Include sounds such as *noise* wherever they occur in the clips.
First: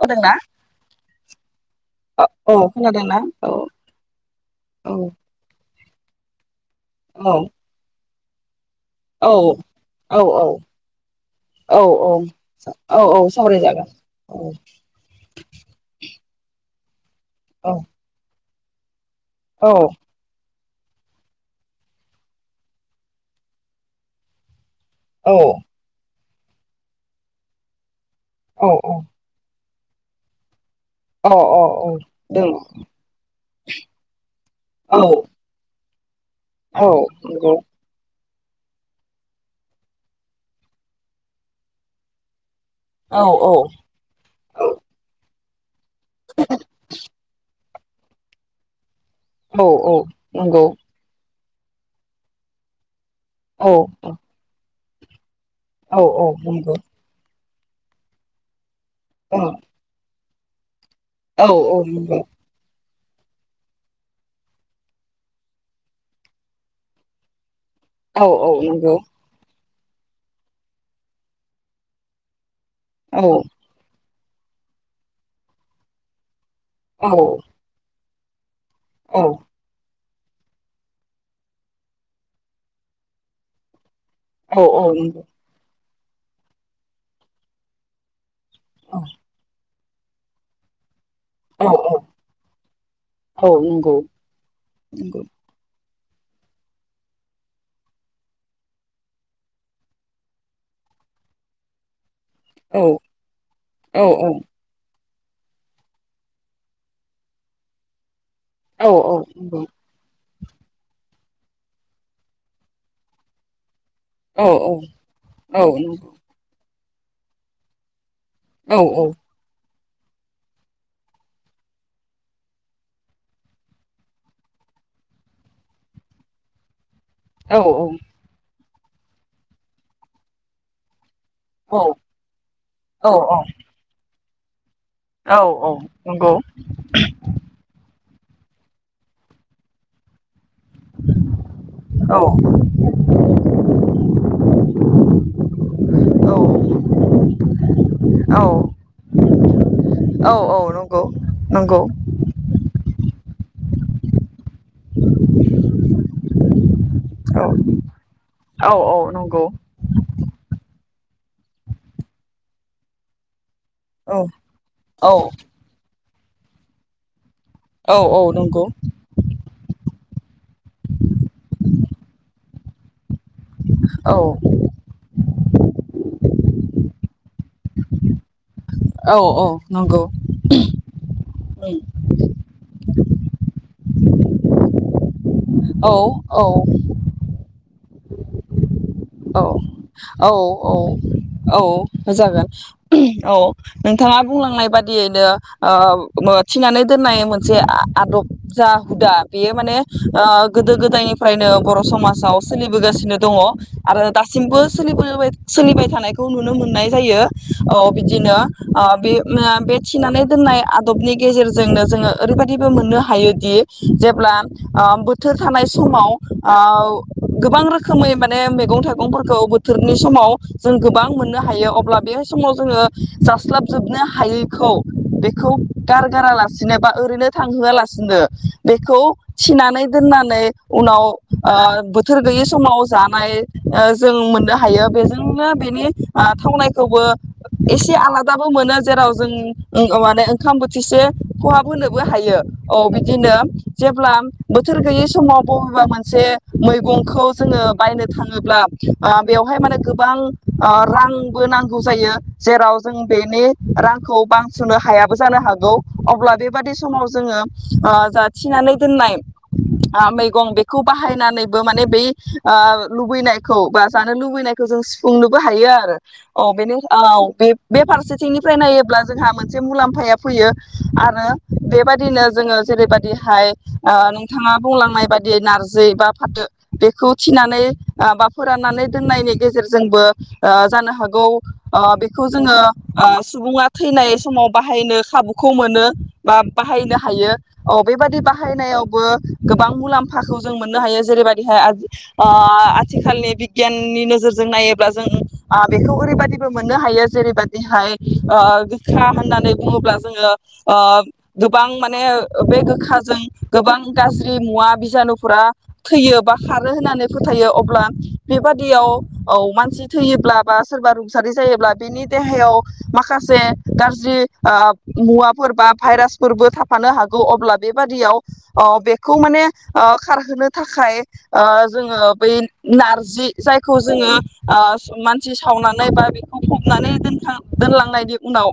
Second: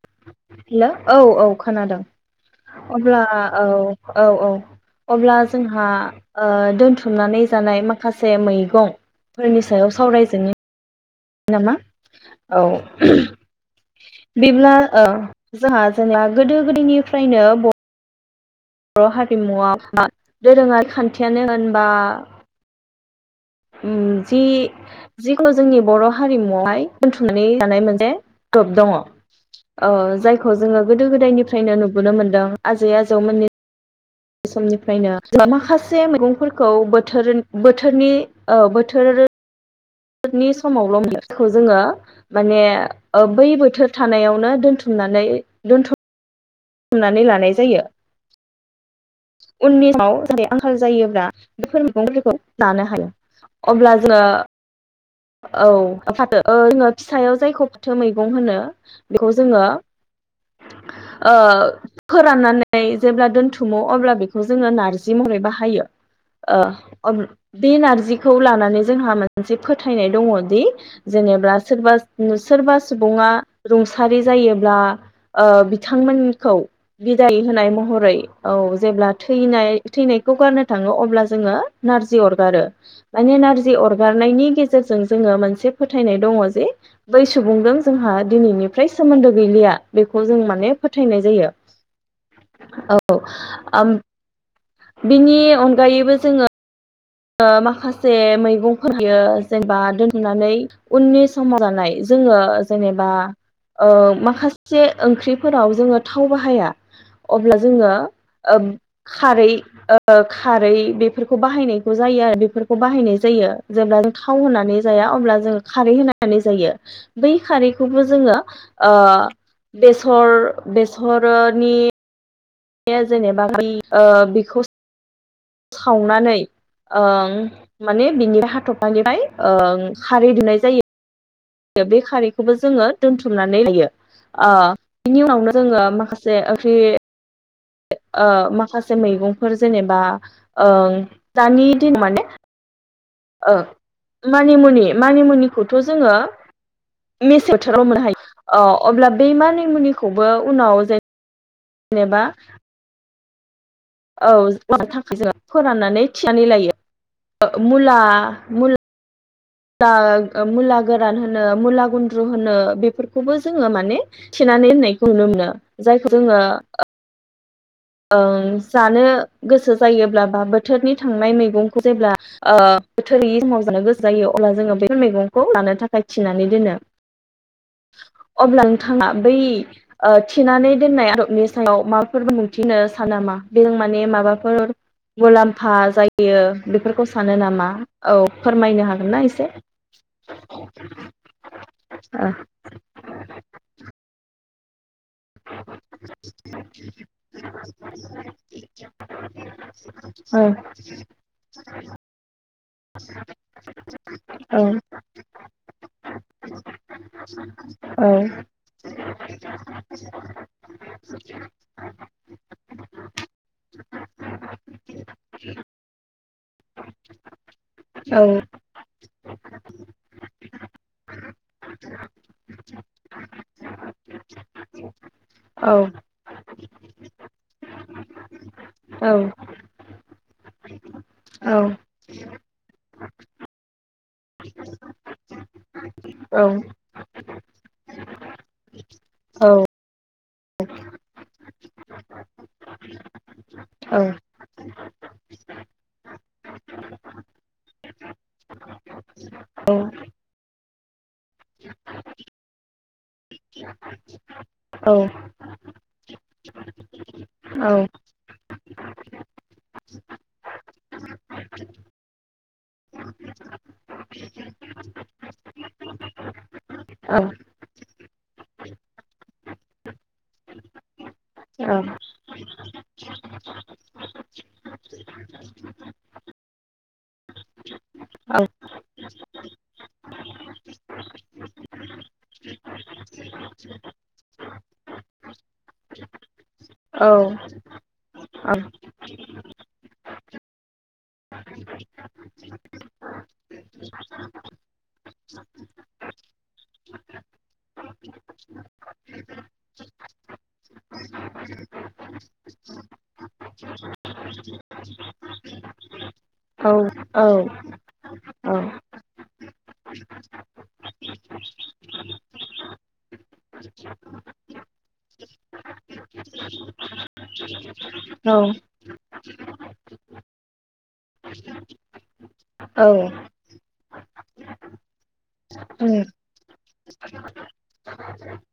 खोनादोंना हेल औ औ खोनादों औ खोनादोंना अब्ला औ औ औ अब्ला जों हा ओ। औ दोनथुमनानै जानाय। माखासे मै। मैगंफोरनि औ सायाव औ सावरायदोनि। नामा औ औ औ सावरायजागोन औ बिदिब्ला औ जोंहा जोंला गोदो गोदोनि फ्रायनो ब बर' औ हारिमुआव बा दोरोङारि खान्थियानो होनबा उम जि औ जिखुनु जोंनि बर' हारिमुआवहाय दोनथुमनानै जानाय मोनसे औ दब दङ। औ जायखौ जोङो गोदो औ औ गोदायनिफ्रायनो औ नुबोनो मोनदों दङ आजै आजौमोननि बे औ समनिफ्रायनो *unintelligible* *unintelligible* फोरखौ औ बोथोर नंगौ बोथोरनि औ बोथोर। थोरनि समावल' बेखौ जोङो माने औ ओ बै औ बोथोर थानायावनो दोनथुमनानै दोनथुम थुमनानै लानाय जायो। औ उननि औ समाव जेरै नंगौ आंखाल जायोब्ला औ *unintelligible* अब्ला जो औ फाथो ओ जोङो फिसायाव जायखौ। फाथो मैगं होनो। बेखौ जोङो। औ ओ औ नंगौ फोराननानै जेब्ला दोनथुमो अब्ला बेखौ जोङो नारजि महरै बाहायो ओ अब बे औ नारजिखौ औ लानानै नंगौ जोंहा मोनसे फोथायनाय दङ दि जेनेब्ला सोरबा *unintelligible* सोरबा सुबुङा औ रुंसा सारि जायोब्ला। ओ बिथांमोननि खौ बिदाय होनाय महरै औ जेब्ला थैनाय। थैनायखौ गारनो थाङो अब्ला जोङो नारजि अरगारो माने नारजि अर बारनायनि गेजेरजों जोङो मोनसे फोथायनाय दङ जे बै सुबुंजों जोंहा दिनैनिफ्राय सोमोन्दो गैलिया। बेखौ जों माने फोथ फोथायनाय जायो औ औ औ ओम नंगौ नंगौ बेनि अंक गायोबो जोङो ओ माखासे मैगंफोर होयो जेनेबा दोनथुमनानै उननि समाव जानाय। जोङो औ जेनेबा ओ औ माखासे ओंख्रिफोराव जोङो थाव बाहाया अब्ला जोङो ओ औ खारै नंगौ ओ खारै बे फोरखौ बाहायनाय खौ जायो आरो बेफोरखौ बाहायनाय जायो। जेब्ला जों खाव औ होनानै जाया अब्ला जोङो औ औ खारै होनानै जायो। बै खारैखौबो जोङो औ ओ बेसर बेसर'नि ए जेनेबा बै ओ बिखौ खावनानै ओं माने बिनि हाथफ मानिफ्राय ओं खारै दुनाय जायो। बे खारैखौबो जोङो औ दोनथुमनानै लायो। आ औ औ नंगौ। ओमाखासे मैगंफोर जेनेबा ओं दानि दिनाव औ माने ओ मानिमुनि मानिमुनिखौथ' जोङो औ मेसेवथाराव मोननो औ हायो ओ अब्ला बेै औ मानिमुनिखौबो औ उनाव नंगौ जेन नंगौ जेनेबा औ। थाखाय जों फोराननानै थिनानै लायो औ ओ मुला औ मुला औ नंगौ दाल ओ मुला गोरान होनो मुला गुन्द्रु होनो बेफोरखौबो ज जोङो माने औ थिनानै औ होननायखौ नुनो मोनो जायख जोङो ओ औ औ ओं नंगौ जानो गोसो जायोब्लाब बाबो बोथोरनि थांनाय मैगंखौ जेब्ला ओ बोथोर गैयै समाव जानो गोसो औ जायो अब्ला जोङो बेफोर मैगं खौ लानो थाखाय थिनानै दोनो। अब्ला नोंथाङा औ बै औ नंगौ ओ थिनानै दोननाय आदबनि स फुंआव माबफोर बुंनो थिनो सानामा बेजों माने माबाफोर मुलाम्फा औ जायो बेफोरखौ सानो नामा? औ फोरमायनो हाग औ औ औ औ ओ जागोन औ नोंथाङा बुंलांनाय बादियैदो ओ मो थिनानै दोननाय मोनसे आ-आदब जा हुदा बेयो माने ओ औ गोदो गोदायनिफ्रायनो बर' समाजाव सोलिबोगासिनो दङ। आरो दासिमबो सोलि बोबाय सोलिबाय थानायखौ नुनो मोननाय जायो। औ बिदिनो ओ बे नो बे थिनानै दोननाय आदबनि गेजेरजोंनो जोङो ओरैबायदिबो मोननो हायोदि जेब्ला ओ बोथोर थानाय समाव ओ गोबां रोख खोमै औ माने थाइगंफोरखौ बोथोरनि समाव जों गोबां मोननो हायो अब्ला बे समाव जोङो जास्लाबजोबनो हायैखौ बेख खौ औ गारगारा लास दिनोबा ओरैनो थांहोआलासिनो बेखौ औ थिनानै दोननानै उनाव ओ औ बोथोर गैयि समाव जानाय ओ जों मोननो हायो बेजोंनो बेनि ओ थावनायखौबो एसे आलादाबो मोनो जेराव औ जों *unintelligible* बे ओंखाम बोथिसे खहाब होनोबो हायो। औ बिदिनो जेब्ला बोथोर गैयि समाव बबेबा मोनसे मैगंखौ जोङो बायनो थां ङोब्ला ओ बेवहाय माने गोबां ओ रांबो नांगौ जायो जेराव जों बेनि रांखौ बांस'नो हायाबो जानो हागौ अब्ला बेबादि समाव जोङो औ ओ जा थिनानै दोननाय ओ मैगं बेखौ बाहायनानैबो माने बै ओ लुबैनायखौ बा जानो लुबैनायखौ जों सुफुंनोबो हायो आरो। औ बेनि औ बे बे फारसेथिंनिफ्राय नायोब्ला जोंहा मोनसे मुलाम्फाया फैयो आरो बेबायदिनो जोङो जेरैबायदिहाय ओ नोंथाङा बुंलांनाय बादि नारजि बा फाथो बेखौ थिनानै माबा फोराननानै दोननायनि गेजेरजोंबो ओ जानो हागौ ओ बेखौ जोङो ओ सुबुङा थैनाय समाव बाहायनो खाबुखौ मोनो बा बाहायनो औ हायो औ बेबादि औ बाहायनायावबो गोबां मुलाम्फाखौ जों मोननो हायो जेरैबायदिहाय ओ- आथिखालनि बिगियाननि नोजोरजों नायोब्ला जों आ बेखौ ओरैबिबो मोननो हायो जेरैबायदिहाय ओ गोखा होननानै बुङोब्ला जोङो ओ गोबां माने बे गोखाजों गोबां गाज्रि मुवा बिजानुफोरा थैयो बा खारो नंगौ होननानै फोथायो अब बेबादियाव औ मानसि थैयोब्ला बा सोरबा रुंसारि जायोब्ला बेनि देहायाव माखासे गाज्रि ओ मुवाफोर बा भाइरासफोरबो थाफानो हागौ अब्ला बेबादियाव औ बे खौ माने खारहोनो थाखाय जोङो बै नारजि जाय खौ जोङो ओ मानसि सावनानै बा बेखौ फबनानै दोनलांनायनि उनाव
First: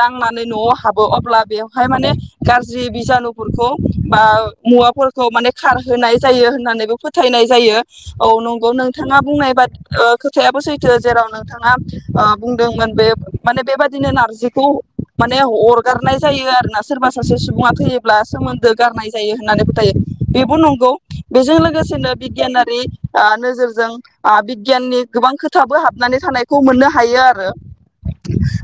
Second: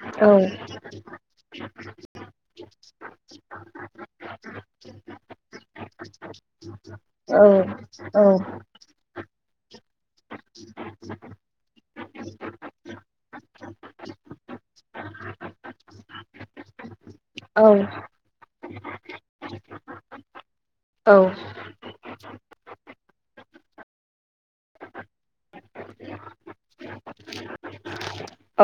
दांनानै नआव हाब अब्ला बेवहाय माने गाज्रि बिजानुफोरखौ बा मुवाफोरखौ माने खारहोनाय जायो होननानैबो फोथायनाय जायो। औ नंगौ नों नोंथाङा बुंनाय बादि खोथायाबो सैथो जेराव नोंथाङा ओ बुंदोंमोन बे माने बेबादिनो नारजिखौ माने अरगारनाय जायो आरोना सोरबा सासे सुबुङा थैयोब्ला सोमोन्दो गारनाय जायो होननानै फोथायो बेबो नं नंगौ बेजों लोगोसेनो बिगियाना रि नोजोरजों बिगियाननि गोबां खोथाबो हाबनानै थानायखौ मोननो हायो आरो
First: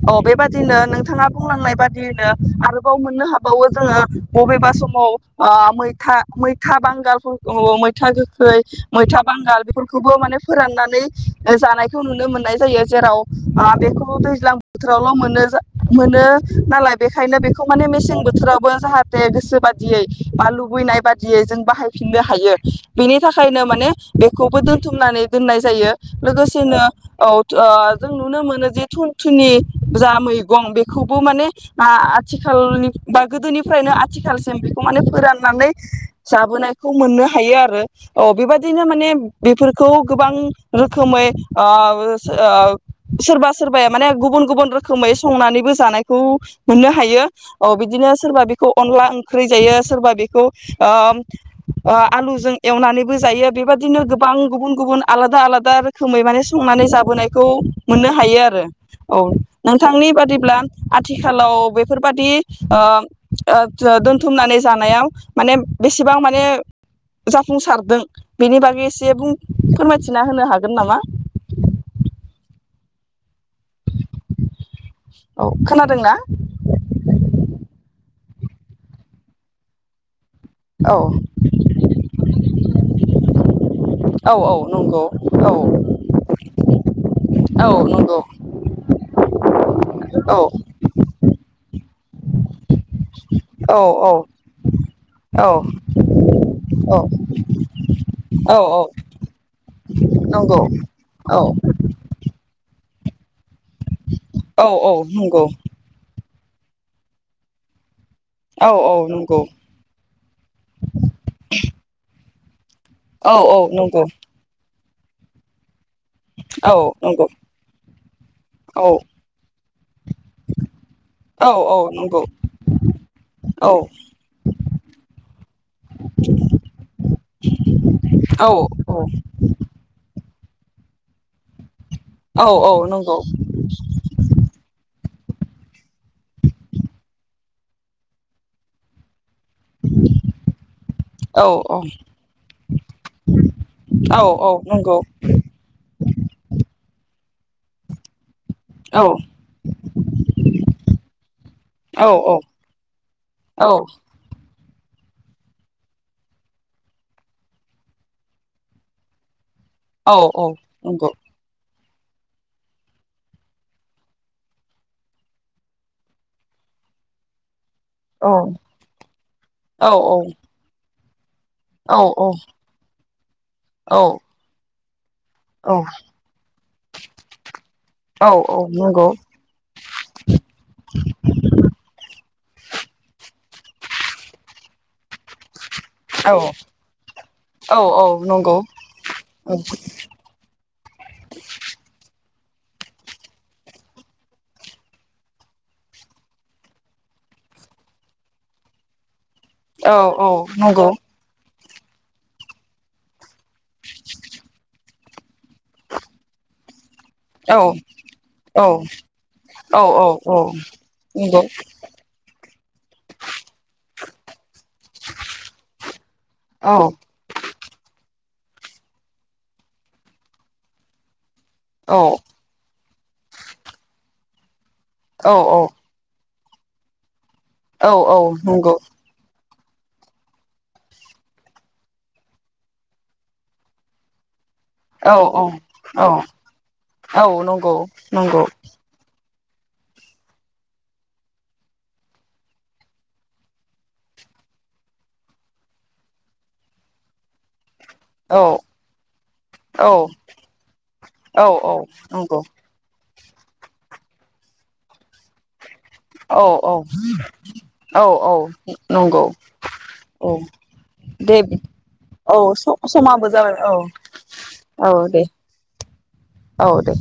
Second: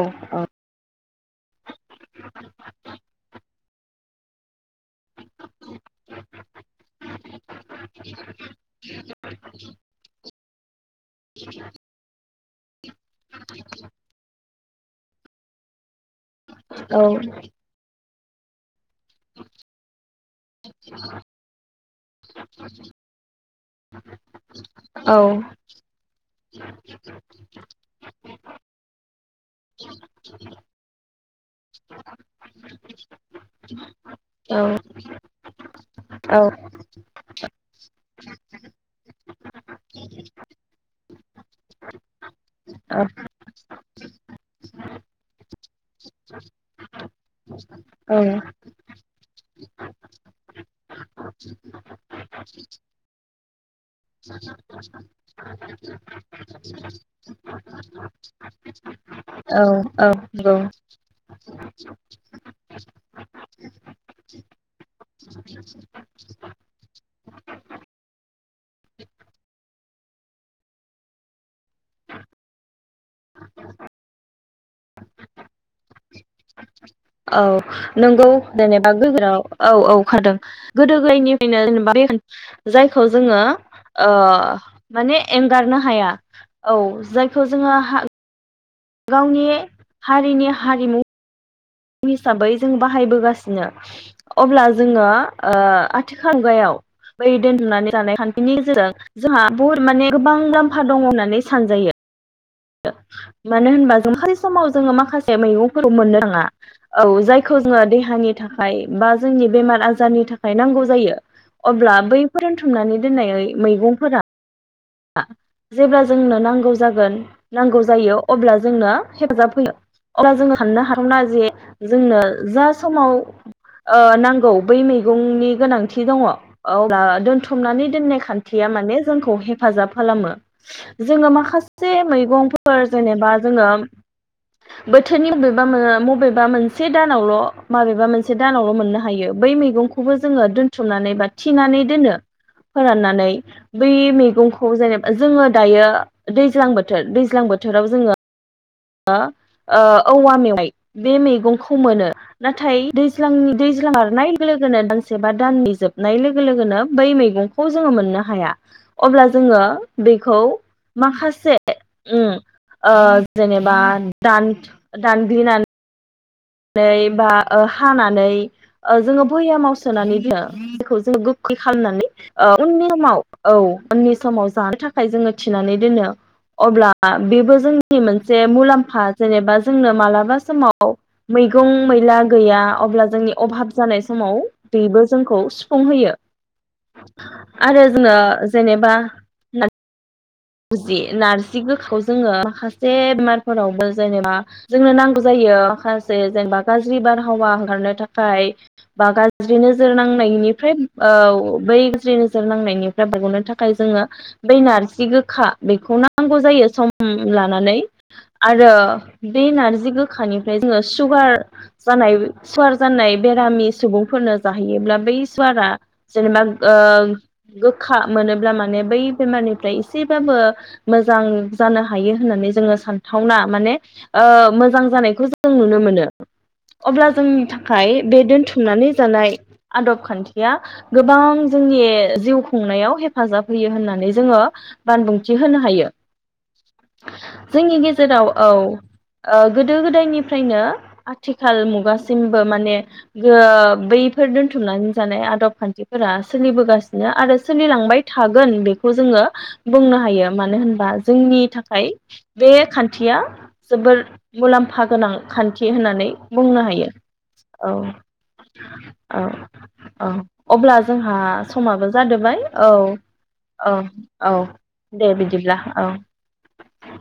अ बेबादिनो नोंथाङा बुंलांनाय बादियैनो आरोबाव मोननो हाबावो जोङो बबेबा सम आव मैथा मैथा बांगालफोरखौ मैथा गोखै बांगाल बेफोरखौबो माने फोराननानै जानायखौ नुनो मोनो जेराव बेखौ ओ दैज्लां गोजां बोथोरावल मोनो जा मोनो नालाय बेखायनो बेखौ माने मेसें बोथोरावबो जाहा गोसो बादियै बा लुबैनाय बाददियै जों बाहाय फिननो हायो बेनि थाखायनो माने बेखौबो दोनथुमनानै दोननाय जायो। *unintelligible* औ नुनो मोनोदि थुनि जा मैगं बेखौबो माने आथिखालनि बा गोदोनिफ्रायनो आथिखालसिम बेखौ माने फोराननानै जाबोनायखौ मोननो हायो आरो अ बेबादि दिनो माने बेफोरखौ गोबां रोखोमै ओ सोरबा सोरबाया माने गुबुन गुबुन रोखोमै संनानै जानायखौ खौ नुनो हायो बिदिनो सोरबा बेखौ अनला ओंख्रि जायो सोरबा बेखौ ओ आलुजों एवनानैबो जायो। बिदिनो गोबां गुबुन गुबुन आलादा आलादा रोखोमै माने संनानै जाबोनायखौ मोननो हायो आरो औ नोंथांनि बादिब्ला आथिखालाव बेफोरबादि ओ ओ दोनथुमनानै जानायाव माने बेसेबां माने जाफुंसारदों? एसे बुंफोर फोरमायथिना होनो हागोन नामा? *unintelligible* औ खोनादोंना औ नोंगौ। जेनेबा गोजोराव औ औ खारदों। औ गोदो गोदायनिफ्रायनो जेनोबा बे *unintelligible* जायखौ जोङो ओ औ औ नंगौ माने औ एंगारनो हाया औ जायखौ औ जोङो हा नंगौ गावनि औ हारिनि हारिमु हिसाबै जों बाहायबोगासिनो औ अब्ला जोङो औ ओ आथिखाल‌ मुगायाव बै दोनथुमनानै जानाय औ खान्थिनि गेजेरजों जोंहा बुहुथ माने गोबां नंगौ मुलाम्फा दङ औ होननानै सानजायो। *unintelligible* मानो होनबा जों खालि समाव औ औ जोङो माखासे नंगौ मैगंफोरखौ मोननो थाङा। औ जायखौ जोङो दे हानि औ थाखाय औ बा नंगौ जोंनि बेमार आजारनि थाखाय नांगौ जायो अब्ला बै बुथुमनानै औ दोननायै नंगौ मैगंफोरा *unintelligible* जेब्ला जोंनो औ नांगौ जागोन नंगौ नांगौ जायो अब्ला औ जोंनो हेफाजाब होयो। अब्ला जों साननो हाथावना औ जे औ जोंनो नंगौ जा समाव औ ओ नांगौ बै मैगंनि गोनांथि दङ अब्ला दोनथुमनानै दोननाय औ खान्थिया माने जोंखौ हे खालामो जोङो मा खासे औ औ मैगंफोर नंगौ जेनोबा जोङो बोथोरनि मबेबा मबेबा मोनसे दानावल' माबेबा मोनसे दानावल' मोननो हायो। बै मैगंखौबो जोङो दोनथुमनानै बा औ थिनानै दोनो फोराननानै बै‌ औ मैगं औ खौ नंगौ जेनोबा जोङो दायो दैज्लां बोथोर दैज्लां बोथोराव जोङो औ ओ ओ औवा मेवाइ बे मैगंखौ मोनो औ नंगौ औ नाथाय दैज्लांनि औ दैज्लां औ औ बारनाय लोगो लोगोनो दानसे बा दाननि जोबनाय लोगो लोगोनो बै मैगंखौ जोङो मोननो हाया। अब्ला जोङो औ औ बेखौ नंगौ माखासे से उ ओ जेनोबा दान दानग्लिना नै बा ओ हानानै औ ओ जोङो बोयामाव औ सोनानै नंगौ दोनो। जायखौ जों गो खै औ खालामनानै ओ उननि समाव औ उननि समाव जानो थाखाय खाय जोंङो थिनानै दोनो। अब्ला बेबो जों नि औ नंगौ औ मोनसे मुलाम्फा जेनेबा जोंनो मालाबा समाव मैगं मैला गैया अब्ला जोंनि अभाब जानाय समाव बेबो जोंखौ संहयो आरो जोंङो जेनेबा जि नारजि गोखाव जि जोंङो माखासे बेमारफोरावबो जेनेबा जोंनो नांगौ जायो माखासे जेनेबा गाज्रि बारहावा हंगारनो थाखाय बा गा गाज्रि नोजोर नांनायनिफ्राय नंगौ औ बै गाज्रि नोजोर नांनायनिफ्राय बारग'नो थाखाय जोंङो बै नारजि गो खा बेखौ नांगौ जायो सम उम्म औ औ लानानै औ आरो बे नारजि गोखानिफ्राय औ जोंङो सुगार जानाय सुवार जानाय बेरामि सुबुंफोरनो जाहोयोब्ला बै सुवारा जेनेबा ओ गोखा मोनोब्ला माने बै बेमारनिफ्राय एसेबाबो मोजां जानो हायो होननानै जोंङो सान थावना, माने ओ मोजां जानायखौ जों नुनो मोनो। अब्ला जों थाखाय बे दोनथुमनानै जानाय आदब खान्थिया गोबां जोंनि जिउ खुंनायाव हेफाजाब होयो होननानै जोंङो बानबुंथि होनो हायो नंगौ जोंनि गेजेराव नंगौ औ ओ गोदो गोदायनिफ्रायनो आथिखाल मुगासिमबो माने गो बैफोर दोनथुमनानै जानाय आदब खान्थिफोरा सोलिबोगासिनो आरो सोलिलां औ थागोन बेखौ जोंङो औ बुंनो हायो, मानो होनबा जोंनि औ औ थाखाय नंगौ बे खान थिया जोबोर मुलाम्फा गोनां खान थि होननानै औ बुंनो औ हायो। औ औ नंगौ औ अब्ला जोंहा दे समाबो जादोबाय औ समाबो जाबाय औ औ। औ दे बिदिब्ला औ औ दे।